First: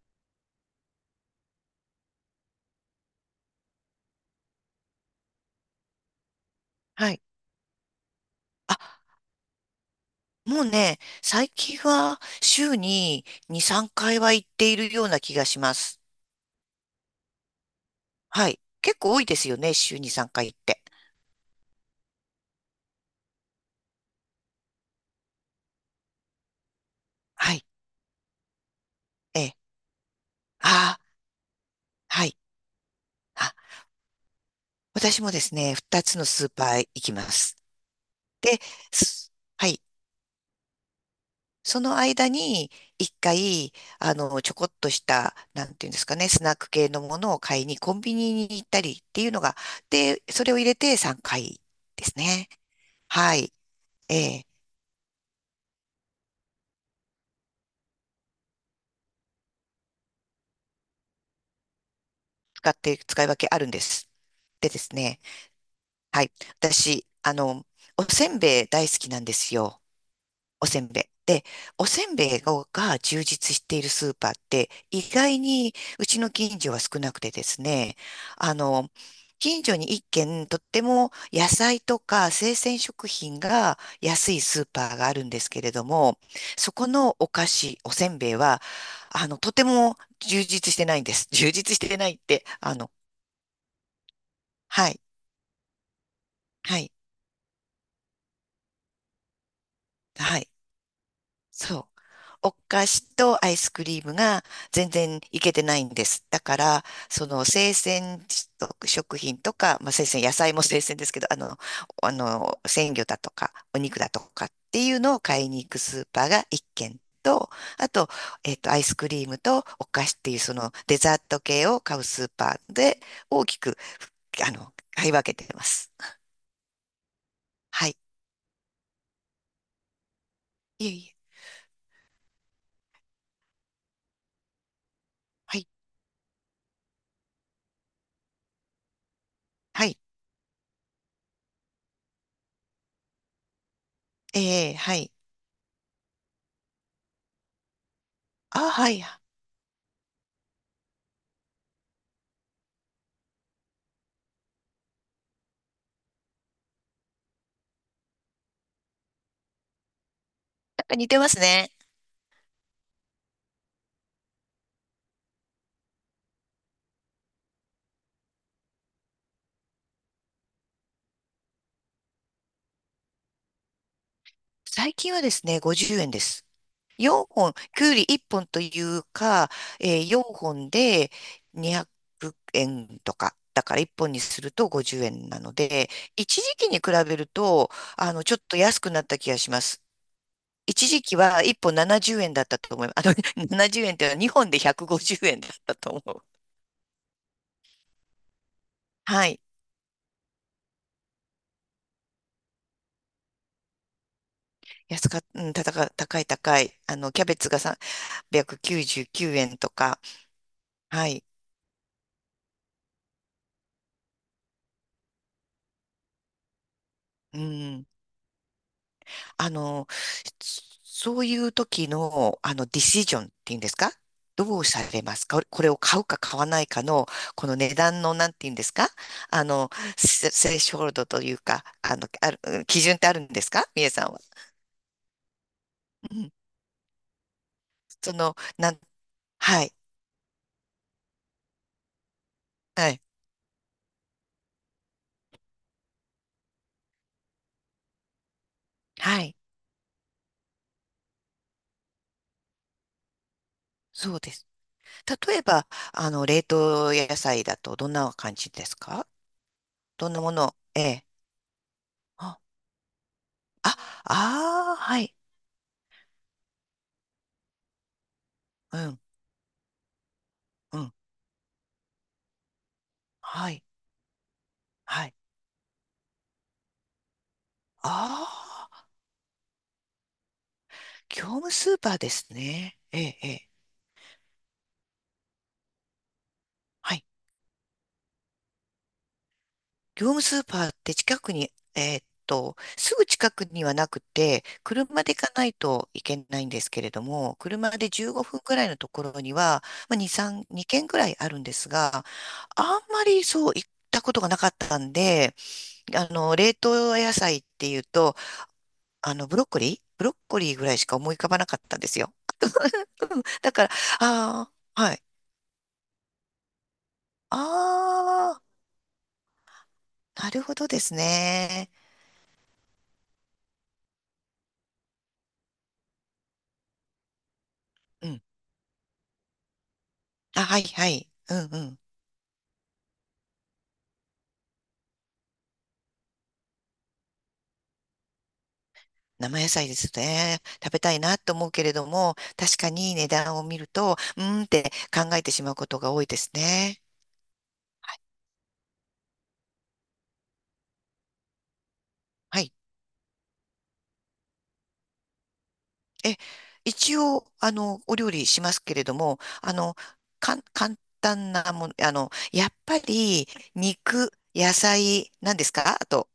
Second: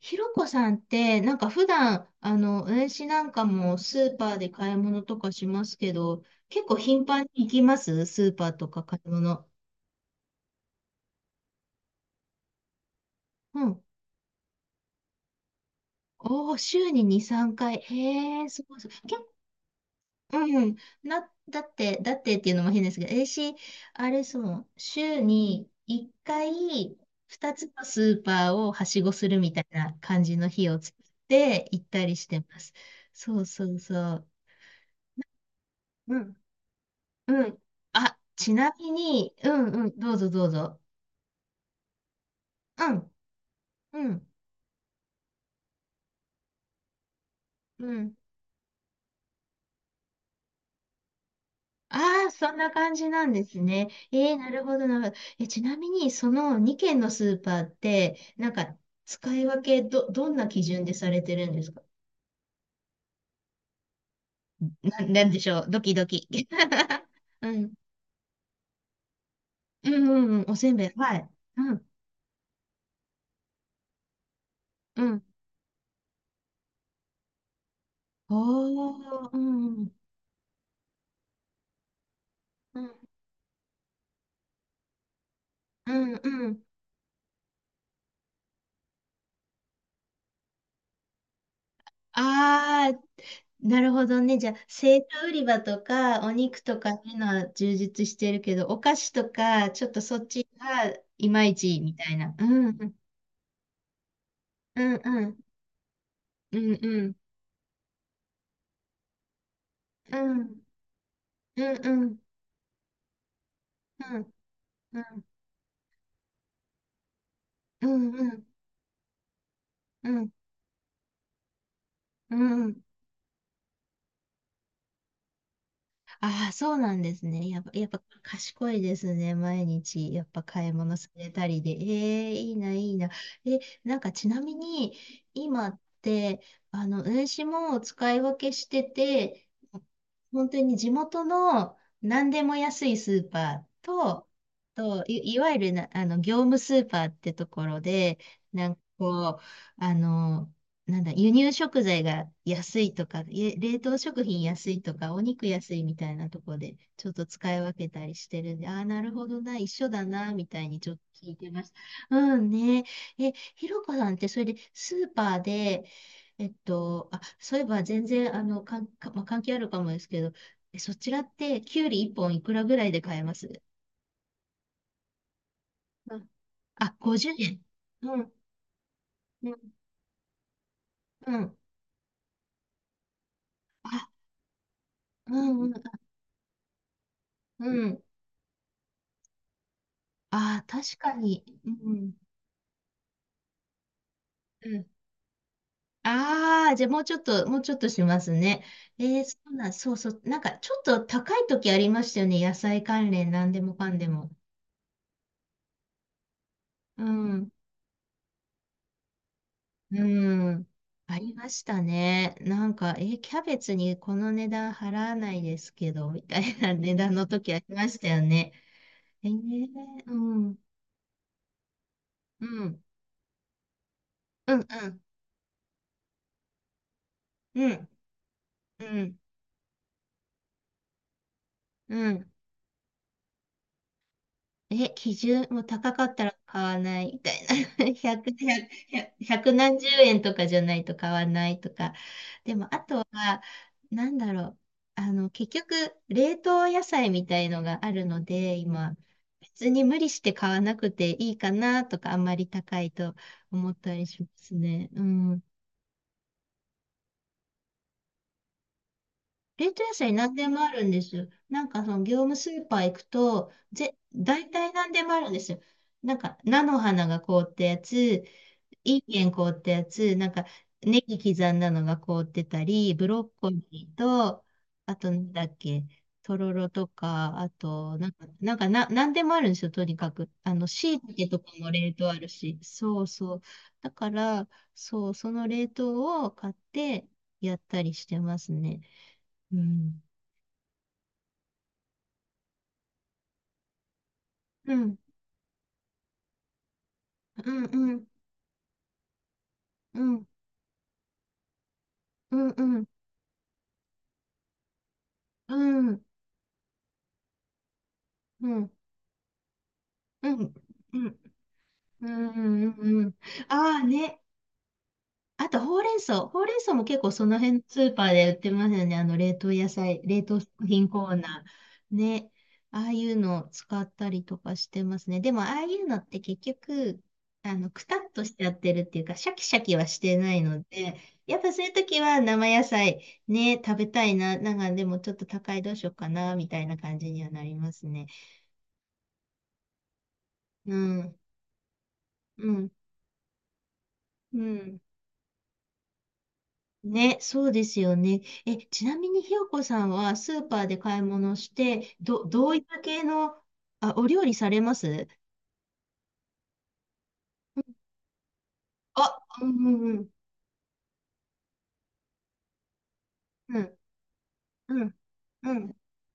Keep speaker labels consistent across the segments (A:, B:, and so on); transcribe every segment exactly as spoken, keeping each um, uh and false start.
A: ひろこさんって、なんか普段、あの、私なんかもスーパーで買い物とかしますけど、結構頻
B: はい。
A: 繁に行きますスーパーと
B: あ、
A: か買い物。
B: もうね、最近は週に
A: う
B: に、
A: ん。
B: さんかいは行っているような気がします。
A: おー、週にに、さんかい。へえ、
B: はい。
A: すごいすごい。
B: 結構
A: け、
B: 多いですよね、週にさんかい行っ
A: うん。
B: て。
A: な、だって、だってっていうのも変ですけど、私、あれそう、週にいっかい、2
B: はい。
A: つのスーパーをはしごする
B: え
A: み
B: え。
A: たいな感じの日
B: あ
A: を作
B: あ、
A: って行ったり
B: は
A: し
B: い。
A: てます。そう
B: あ、
A: そうそう。
B: 私もですね、ふたつ
A: う
B: の
A: ん
B: スーパーへ行きま
A: う
B: す。
A: ん。あ、ち
B: で、
A: なみ
B: す
A: に、うん
B: はい。
A: うん、どうぞどうぞ。
B: その間に、
A: うん、
B: いっかい、
A: う
B: あ
A: ん、
B: の、ちょこっとした、なんていうんですかね、スナック系のものを買いに
A: う
B: コン
A: ん。
B: ビニに行ったりっていうのが、で、それを入れてさんかいです
A: ああ、
B: ね。
A: そんな感じなん
B: は
A: で
B: い。
A: すね。
B: え
A: えー、
B: え、
A: なるほど、なるほど。え、ちなみに、そのに軒のスーパーって、なんか、使い分け、ど、どんな基準でされてるんですか？
B: 使って、使い分けあるんです。でです
A: な、
B: ね。
A: なんでしょう、ドキド
B: は
A: キ。
B: い。私、あ
A: う
B: の、
A: ん、
B: おせんべい大好きなんですよ。
A: うん、うん、うんお
B: お
A: せん
B: せ
A: べ
B: ん
A: い。
B: べい。
A: はい。
B: で、
A: う
B: お
A: ん、
B: せんべいが充実しているスーパーって
A: う
B: 意
A: ん。
B: 外にうちの近所は少なくてですね、あの、
A: おー、う
B: 近所
A: ん、
B: に一軒とっても野菜とか生鮮
A: うん、
B: 食品が安いスーパーがあるんですけれど
A: う
B: も、
A: ん、うん。
B: そこのお菓子、おせんべいは、あの、とても充実してないんです。充実してないって、あ
A: あ
B: の、
A: あ、なるほどね。じゃあ
B: は
A: 生
B: い、
A: 地売り場とかお肉と
B: は
A: か
B: い、
A: のは充実してるけど、お菓子とかちょっとそっ
B: は
A: ち
B: い。
A: がいまいち
B: そう。
A: みたいな。う
B: お
A: んう
B: 菓
A: ん
B: 子とアイスクリームが
A: う
B: 全
A: ん
B: 然
A: うん
B: いけてないんです。だか
A: う
B: ら、
A: ん
B: その生鮮食品とか、まあ、生
A: う
B: 鮮、野菜
A: ん
B: も生鮮ですけど、あの、
A: うんうんう
B: あ
A: ん
B: の、鮮魚だとか、お肉だ
A: う
B: と
A: ん
B: かっていう
A: う
B: のを買いに行くスーパーが一軒と、
A: ん
B: あと、えっと、アイスクリームとお菓
A: う
B: 子っ
A: ん
B: ていうそのデザート系を買うスー
A: う
B: パ
A: んう
B: ー
A: ん。
B: で大きく、あの、買い分けてます。
A: ああ、そうなんですね。やっぱ、や
B: は
A: っ
B: い。
A: ぱ賢いですね。毎日、やっぱ買い
B: いえ
A: 物さ
B: いえ。
A: れたりで。ええいいな、いいな。え、なんかちなみに、
B: は
A: 今
B: い。
A: って、あの、運指も使い分けしてて、
B: はい。
A: 本当に地元の何でも安いスーパーと、
B: ええ、は
A: と
B: い。
A: い、いわゆるな、あの、業務スーパーってところで、な
B: あ、
A: んか
B: はい。な
A: こう、あの、なんだ、輸入食材が安いとか、い冷凍食品安いとか、お肉安いみたいなとこで、ちょっと使い分けたりしてるんで、ああ、なるほどな、一緒だな、みたいに
B: ん
A: ちょっ
B: か似て
A: と
B: ま
A: 聞い
B: す
A: てまし
B: ね。
A: た。うんね。え、ひろこさんって、それでスーパーで、えっと、あ、そういえば全然、あの、かん、かまあ、関係あるかもですけど、えそちらって、きゅうりいっぽんいくらぐらいで買えます？
B: 最近はですね、ごじゅうえん
A: う
B: で
A: ん
B: す。
A: あ、
B: 4
A: 50
B: 本、
A: 円。
B: きゅうり
A: う
B: 1
A: ん、
B: 本という
A: う
B: か、
A: ん、
B: えー、よんほんで
A: うん。
B: にひゃくえんとか。だから1
A: あ、
B: 本にするとごじゅうえん
A: う
B: なの
A: ん、うん、
B: で、一時期に比べる
A: う
B: と、
A: ん。
B: あの、ちょっと安くなった気がします。
A: ああ、
B: 一
A: 確
B: 時
A: か
B: 期は
A: に。
B: 1
A: う
B: 本
A: ん。
B: ななじゅうえんだったと思います。あの、ななじゅうえんっていうのはにほんで
A: うん。
B: ひゃくごじゅうえんだったと思う。
A: ああ、じゃあもうちょっと、もうちょっとしますね。えー、
B: は
A: そ
B: い。
A: うなん、そうそう。なんかちょっと高い時ありましたよね。野菜関連、なんでもかんでも。
B: 安か、うん、たたか、高い高い。あ
A: う
B: の、キャベツ
A: ん。
B: がさんびゃくきゅうじゅうきゅうえんとか。
A: うん。
B: は
A: あ
B: い。
A: りましたね。なんか、えーキャベツにこの値段払わないですけど、みたいな 値段の
B: う
A: 時あり
B: ん。
A: ましたよね。え
B: あの、
A: ー、うん。
B: そういう時の、
A: う
B: あの、ディ
A: ん。
B: シジョンっていうんですか？
A: う
B: どうさ
A: ん。
B: れますか？これを買うか買わないかの、この
A: う
B: 値
A: ん。
B: 段の、なんていうんです
A: うん。
B: か？
A: うん。
B: あの、セセレショールドというか、あ
A: う
B: の、
A: ん。
B: ある、基準ってあるんですか、みえさんは？
A: え、基準もう高かっ
B: う
A: た
B: ん。
A: ら買わないみたいな。
B: そ
A: ひゃく、
B: の、
A: いち
B: なん、はい、
A: 何十円とかじゃないと買わないとか。でも、あ
B: は
A: と
B: い、
A: は、なんだろう。あの、結局、冷凍野菜みたいのがあるので、今、
B: はい。
A: 別に無理して買わなくていいかなとか、あんまり高いと思ったり
B: そう
A: しま
B: です。
A: すね。う
B: 例
A: ん。
B: えば、あの、冷凍野菜だとどんな感じですか？
A: 冷凍野
B: ど
A: 菜
B: んなも
A: 何で
B: の？
A: もあ
B: え
A: るんで
B: え。
A: すよ。なんか、その、業務
B: あ
A: スーパー行くと、
B: あ
A: ぜ、大体
B: あ
A: 何
B: ー、は
A: でも
B: い。
A: あるんですよ。なんか、菜の花が凍ったやつ、い
B: うん、
A: い健ん凍ったやつ、なんか、
B: うん、
A: ネギ刻んだのが凍ってたり、ブロッコ
B: はい、
A: リーと、あ
B: は
A: と、
B: い。
A: なんだっけ、とろろとか、あと、なんか、なん
B: あ
A: か
B: あ。
A: な、なんでもあるんですよ、とにかく。あの、椎
B: 業
A: 茸と
B: 務
A: かも
B: スーパ
A: 冷
B: ーで
A: 凍あ
B: す
A: るし、
B: ね。え
A: そう
B: え、え
A: そう。
B: え。
A: だから、そう、その冷凍を買っ
B: はい。
A: てやったりしてますね。うん。
B: 業務スーパーって近くに、えーっと、すぐ近くにはなくて、
A: うん、
B: 車で行かないといけないんですけれども、
A: うん、
B: 車で
A: うん、
B: じゅうごふんくらいのところには、まあ、
A: う
B: に、
A: ん、
B: さん、に軒くらいあるんですが、
A: うん、
B: あ
A: うん、
B: んまりそう行ったことがなかったんで、
A: うん、
B: あの、冷凍野菜っていうと、
A: うん、うん、
B: あの、ブロッコリーブロッ
A: う
B: コリ
A: ん、
B: ーぐらいしか
A: う
B: 思
A: ん、
B: い浮かばなかったんです
A: う
B: よ。
A: ん、うん。
B: うんだから、
A: ああね。
B: ああ、はい。
A: あと、ほうれん草。ほうれん草も結構その
B: あ
A: 辺のスーパーで売っ
B: あ、
A: てますよね。あの、冷凍野菜、冷
B: な
A: 凍
B: るほ
A: 食
B: どで
A: 品
B: す
A: コーナ
B: ね。
A: ー。ね。ああいうのを使ったりとかしてますね。でも、ああいうのって結局、あの、くた
B: う
A: っ
B: ん。
A: としちゃってるっていうか、シャキシャキはしてな
B: あ、
A: い
B: は
A: の
B: いは
A: で、
B: い。う
A: や
B: ん
A: っぱ
B: う
A: そういう
B: ん。
A: 時は生野菜ね、食べたいな。なんか、でもちょっと高いどうしようかな、みたいな感じにはなりますね。
B: 生野菜ですね。食
A: う
B: べたい
A: ん。
B: なと思うけれども、
A: う
B: 確か
A: ん。
B: に値段を見ると、うー
A: う
B: んって
A: ん。
B: 考えてしまうことが多いですね。
A: ね、そうですよ
B: はい。
A: ね。え、ちなみにひよこさんはスーパーで買い物して、ど、
B: は
A: ど
B: い。
A: ういった系の、あ、お料理されます？
B: え、一応、あの、お料理しますけれど
A: あ、
B: も、
A: う
B: あの、
A: んうん
B: かん、簡単なもの、あの、やっぱり、
A: うん、
B: 肉、野
A: うん、
B: 菜、何で
A: う
B: す
A: ん、うん。
B: か？あと、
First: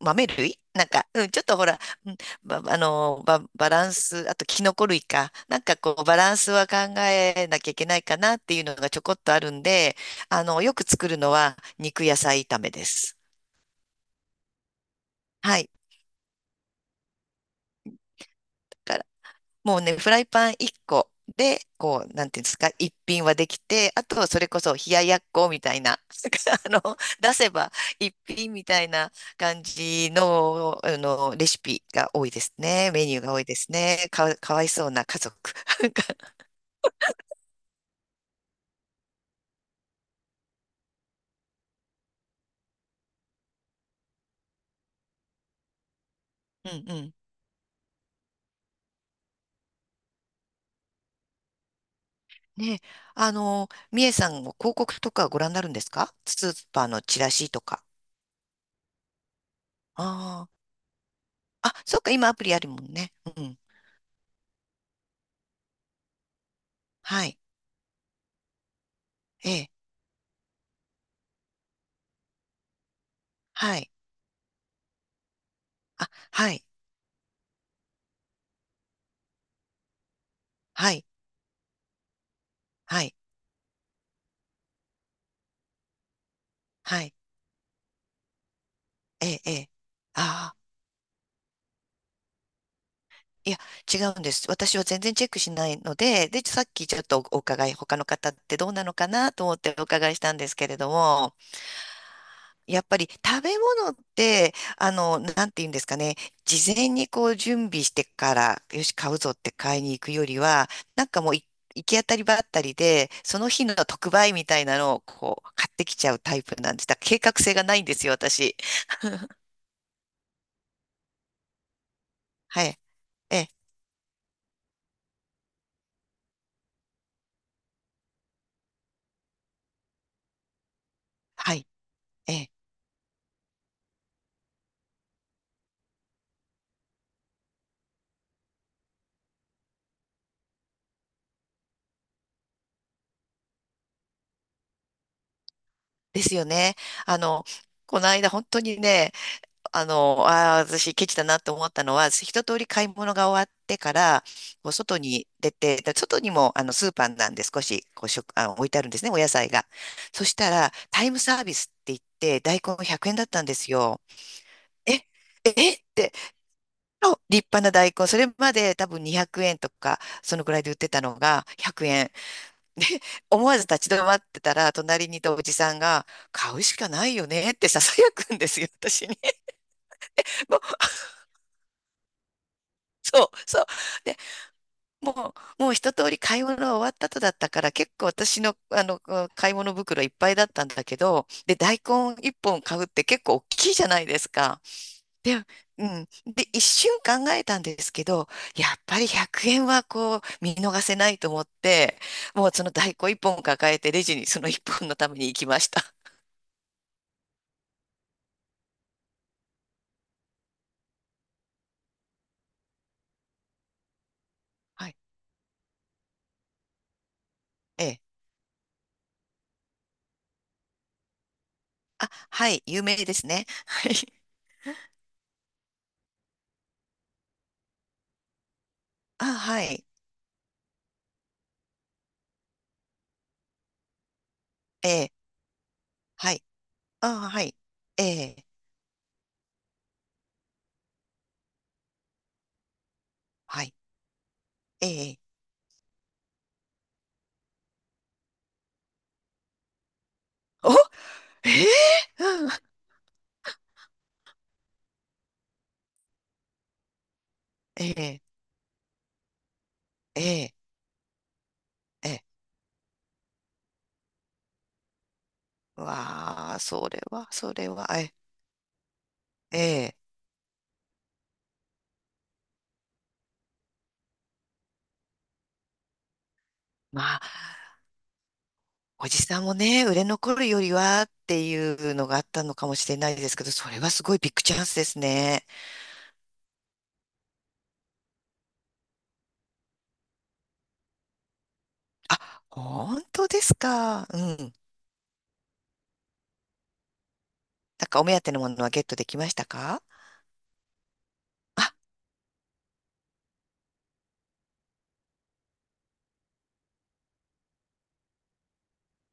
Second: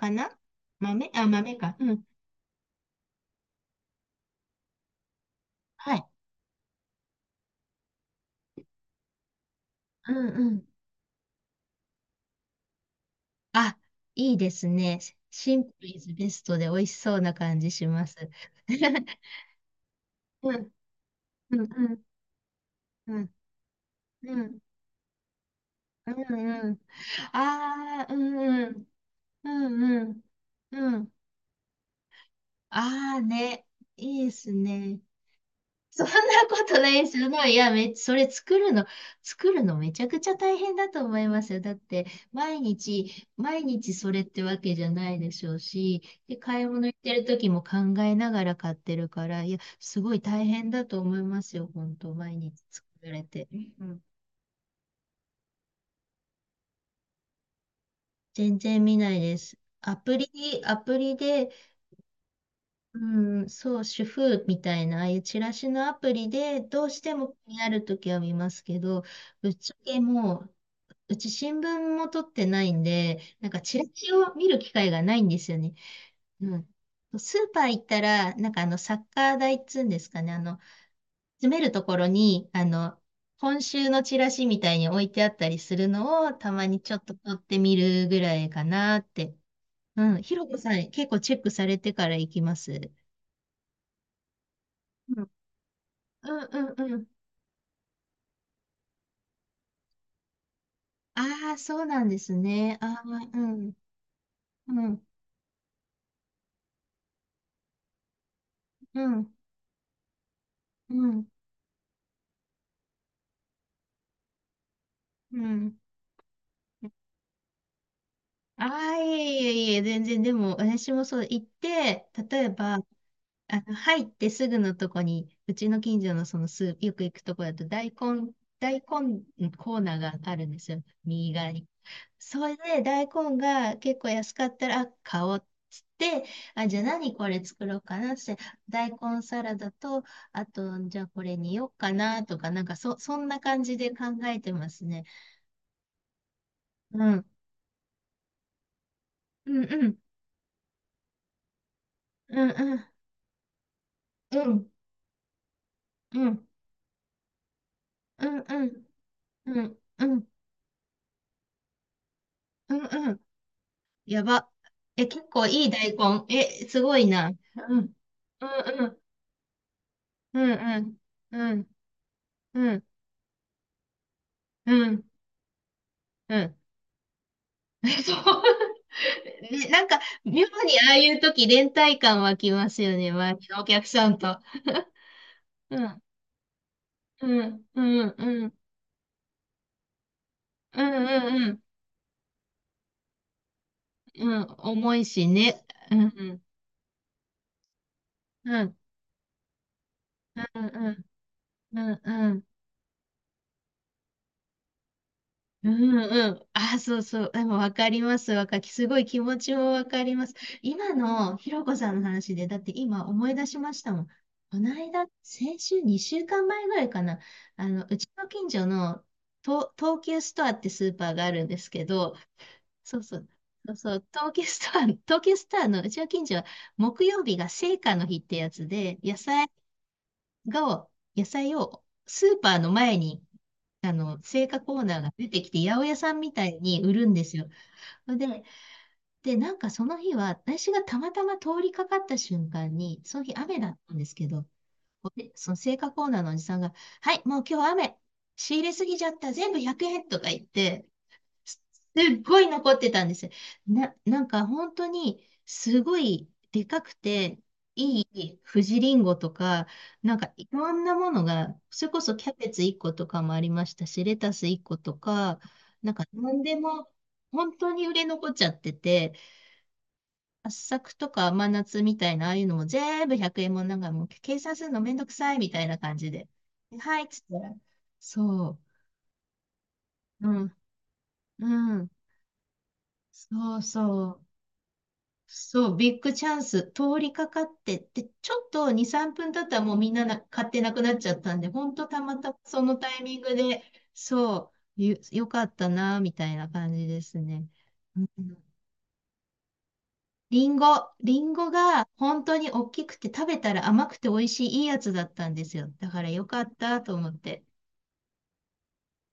B: 豆類なんか、
A: 豆
B: う
A: あ、
B: ん、ちょっ
A: 豆
B: とほ
A: か。
B: ら、
A: うん。
B: うんば、あの、ば、バランス、あとキノコ類か。なんか
A: は
B: こう、
A: い。
B: バランスは考えなきゃいけないかなっていうのがちょこっとあるんで、
A: うん
B: あ
A: う
B: の、
A: ん。
B: よく作るのは肉野菜炒めです。
A: あ、いいですね。シ
B: は
A: ン
B: い。
A: プルイズベストで美味しそうな感じします。
B: だ もうね、フライパン
A: う
B: 1
A: ん、
B: 個
A: う
B: で、
A: ん、うん、
B: こう、なんていうんですか、一
A: う
B: 品
A: ん、
B: はできて、あとは
A: う
B: それ
A: ん、
B: こそ冷ややっこみたいな、
A: うん、
B: あ
A: うん。
B: の、出せば
A: ああ、
B: 一
A: う
B: 品
A: ん、
B: み
A: う
B: た
A: ん、
B: いな感
A: う
B: じ
A: ん、うん。
B: の、
A: う
B: あ
A: ん
B: の、レシピが多いですね。メ
A: あ
B: ニ
A: あ
B: ューが多いで
A: ね、
B: すね。
A: いい
B: か
A: で
B: わ、
A: す
B: かわいそう
A: ね。
B: な家族。
A: そんなことないですよ。いや、め、それ作るの、作るのめちゃくちゃ大変だと思いますよ。だって、毎日、毎日それってわけじゃないでしょうし、で、買い
B: うん
A: 物行
B: う
A: って
B: ん。
A: る時も考えながら買ってるから、いや、すごい大変だと思いますよ。本当、毎日
B: ね、
A: 作られ
B: あ
A: て。
B: の、
A: うん
B: みえさんも広告とかご覧になるんですか、スーパーのチラシとか？
A: 全然見ないです。アプリ、
B: あ
A: アプリで、
B: あ。あ、そっか、今アプリあるもんね。
A: う
B: う
A: ん、
B: ん。
A: そう、主婦みたいな、ああいうチラシのアプリで、どうして
B: は
A: も
B: い。
A: 気になるときは見ますけど、ぶ
B: え
A: っ
B: え。
A: ちゃけもう、うち新聞も取ってないんで、なんか
B: は
A: チラ
B: い。
A: シを見る機会がないんですよね。
B: あ、は
A: う
B: い。
A: ん。スーパー行ったら、なんかあの、サッカー台っつうんですかね、あの、
B: はい。
A: 詰めるところに、あの、
B: はい。
A: 今週のチラシみたいに置いてあったりするのを、たまにちょ
B: は
A: っと
B: い。
A: 取ってみるぐらいかなっ
B: え
A: て。
B: え、ええ。
A: うん。ひろ
B: ああ、
A: こさん、結構チェックされてから行きます？
B: いや、違うんです。私は全然チェックしないの
A: う
B: で、で、さっ
A: んう
B: き
A: ん
B: ち
A: う
B: ょっ
A: ん。
B: とお伺い、他の方ってどうなのかなと思ってお伺いしたんですけれども、
A: ああ、そうなんですね。
B: やっぱ
A: ああ、
B: り
A: う
B: 食べ
A: ん、
B: 物って、
A: う
B: あ
A: ん、
B: の、なんて言うんですかね、事前にこう準備してから、よし、
A: う
B: 買うぞ
A: ん、
B: って買いに行くよりは、
A: う
B: なんか
A: ん、
B: もうい行き当たりばったりで、その日の特売みたいなのを
A: う
B: こう買っ
A: ん。
B: てきちゃうタイプなんです。だから計画性がないんですよ、私。
A: ああ、いえいえいえ、全然、でも、私もそう、行って、例え
B: は
A: ば、
B: い。ええ、
A: あの、入ってすぐのとこに、うちの近所のそのスー、よく行くとこだと大根、大根コーナーがあるんですよ。右側に。
B: はい。え
A: そ
B: え、
A: れで大根が結構安かったら、あ、買おうっつって、あ、じゃあ何これ作ろうかなっつって、大根サラダと、あと、じゃあこれによっかなとか、なんかそ、そんな感じで考えてますね。
B: ですよね。
A: う
B: あ
A: ん。
B: の、この間本当にね、
A: うんう
B: あ
A: ん。
B: の、ああ、私ケチだなって思ったのは、一
A: うん
B: 通り
A: うん。
B: 買い物が終わってから、
A: うん
B: こう外に出て、で外
A: う
B: に
A: ん。
B: もあのスーパーなんで少しこう食、
A: うん
B: あ、
A: う
B: 置いてあ
A: ん。
B: るんですね、お野菜
A: う
B: が。
A: んう
B: そ
A: ん。
B: したら、タイムサービスって言って、大
A: う
B: 根
A: ん
B: 100
A: う
B: 円
A: ん。
B: だったんですよ。
A: やば。
B: え、
A: え、結構いい
B: えっ
A: 大
B: て、
A: 根。え、すごい
B: あ、
A: な。
B: 立派な
A: うん。
B: 大根、それ
A: う
B: ま
A: ん
B: で
A: う
B: 多
A: ん。
B: 分にひゃくえんとか、そ
A: う
B: の
A: ん
B: くらいで売っ
A: う
B: て
A: ん。
B: たのが
A: うん
B: ひゃくえん。で
A: うん
B: 思わず立ち止まってたら、
A: うん。
B: 隣にいたおじさんが、
A: う
B: 買
A: ん。
B: うしかないよねって ささ や
A: そう。
B: くんですよ、私に。
A: ね、なんか、妙に
B: もう
A: ああいう時連帯感湧きますよね。
B: そう、
A: 周りの
B: そ
A: お
B: う。
A: 客さ
B: で、
A: んと。
B: もう、もう
A: う
B: 一
A: ん。
B: 通り買い物終わった後
A: う
B: だったか
A: ん。
B: ら、
A: う
B: 結構
A: ん。
B: 私
A: うん。
B: の、あの、買い物袋いっぱいだったん
A: う
B: だ
A: ん。
B: けど、
A: うん。う
B: で、
A: ん。
B: 大根一本買うって結構大きいじゃないです
A: うん
B: か。
A: 重いし
B: で、
A: ね。
B: う
A: うん。う
B: ん。
A: ん。
B: で、一瞬考えたんですけど、
A: う
B: や
A: ん。
B: っぱりひゃくえんはこう、見
A: うん。
B: 逃
A: う
B: せ
A: ん。
B: ないと思っ
A: う
B: て、
A: ん。うん
B: もうその大根一本抱えて、レジにその一本のために行きま
A: う
B: した。
A: んうん。あ、そうそう。でもわかります。わかすごい気持ちもわかります。今のひろこさんの話で、だって今思い出しましたもん。この
B: はい。
A: 間、先週にしゅうかんまえぐらいかな。あの、
B: え
A: う
B: え、
A: ちの近所の東東急ストアってスーパーがあるんですけ
B: あ、
A: ど、
B: はい、有
A: そう
B: 名で
A: そ
B: す
A: う。
B: ね。
A: そう
B: はい。
A: そう。東急ストア、東急ストアのうちの近所は木曜日が青果の日ってやつで、野
B: あ、
A: 菜
B: はい。
A: が、野菜をスーパーの前にあの、青果コー
B: え
A: ナー
B: え、
A: が出てきて、八百屋さん
B: は
A: み
B: い。
A: たいに売るんで
B: あ、
A: す
B: は
A: よ。
B: い。え
A: で、
B: え、
A: で、なんかその日は、私がたまたま通りかかった瞬間に、その日雨
B: は
A: だ
B: い。
A: ったんですけど、
B: ええ、
A: でその青果コーナーのおじさんが、はい、もう今日雨、仕入れすぎちゃった、全部ひゃくえんとか言っ
B: お、
A: て、
B: え
A: すっ
B: え、
A: ご
B: う
A: い
B: ん。
A: 残ってたんですよ。な、なんか本当にすごいでかくて
B: え
A: い
B: え、
A: い富士リンゴとか、なん
B: え
A: かい
B: え、
A: ろんなものが、それこ
B: え
A: そ
B: え。
A: キャベツいっことかもありましたし、レタスいっことか、
B: う
A: なんか何
B: わ
A: で
B: あ、そ
A: も
B: れは、そ
A: 本
B: れ
A: 当に
B: は、
A: 売れ
B: え
A: 残っちゃってて、
B: え、ええ。
A: 圧搾とか甘夏みたいな、ああいうのも全部ひゃくえんもんなんかもう計算するのめんどくさいみたいな感じで。では
B: ま
A: いっつったら、
B: あ、
A: そ
B: おじさんもね、売れ
A: う、う
B: 残る
A: ん、
B: よりはってい
A: うん、
B: うのがあったのかもしれないですけど、
A: そう
B: それはす
A: そ
B: ごい
A: う。
B: ビッグチャンスですね。
A: そう、ビッグチャンス、通りかかってって、ちょっとに、さんぷん経ったらもうみんなな買ってなくなっちゃったんで、ほんとたまたまそのタイ
B: 本
A: ミン
B: 当
A: グ
B: です
A: で、
B: か？うん。
A: そ
B: な
A: う、よ、よかったな、みたいな感じですね。
B: ん
A: う
B: かお目当
A: ん
B: てのものはゲットできましたか？
A: リンゴ、リンゴが本当に大きくて食べたら甘くて美味しいいいやつだったんですよ。だからよかったと思って。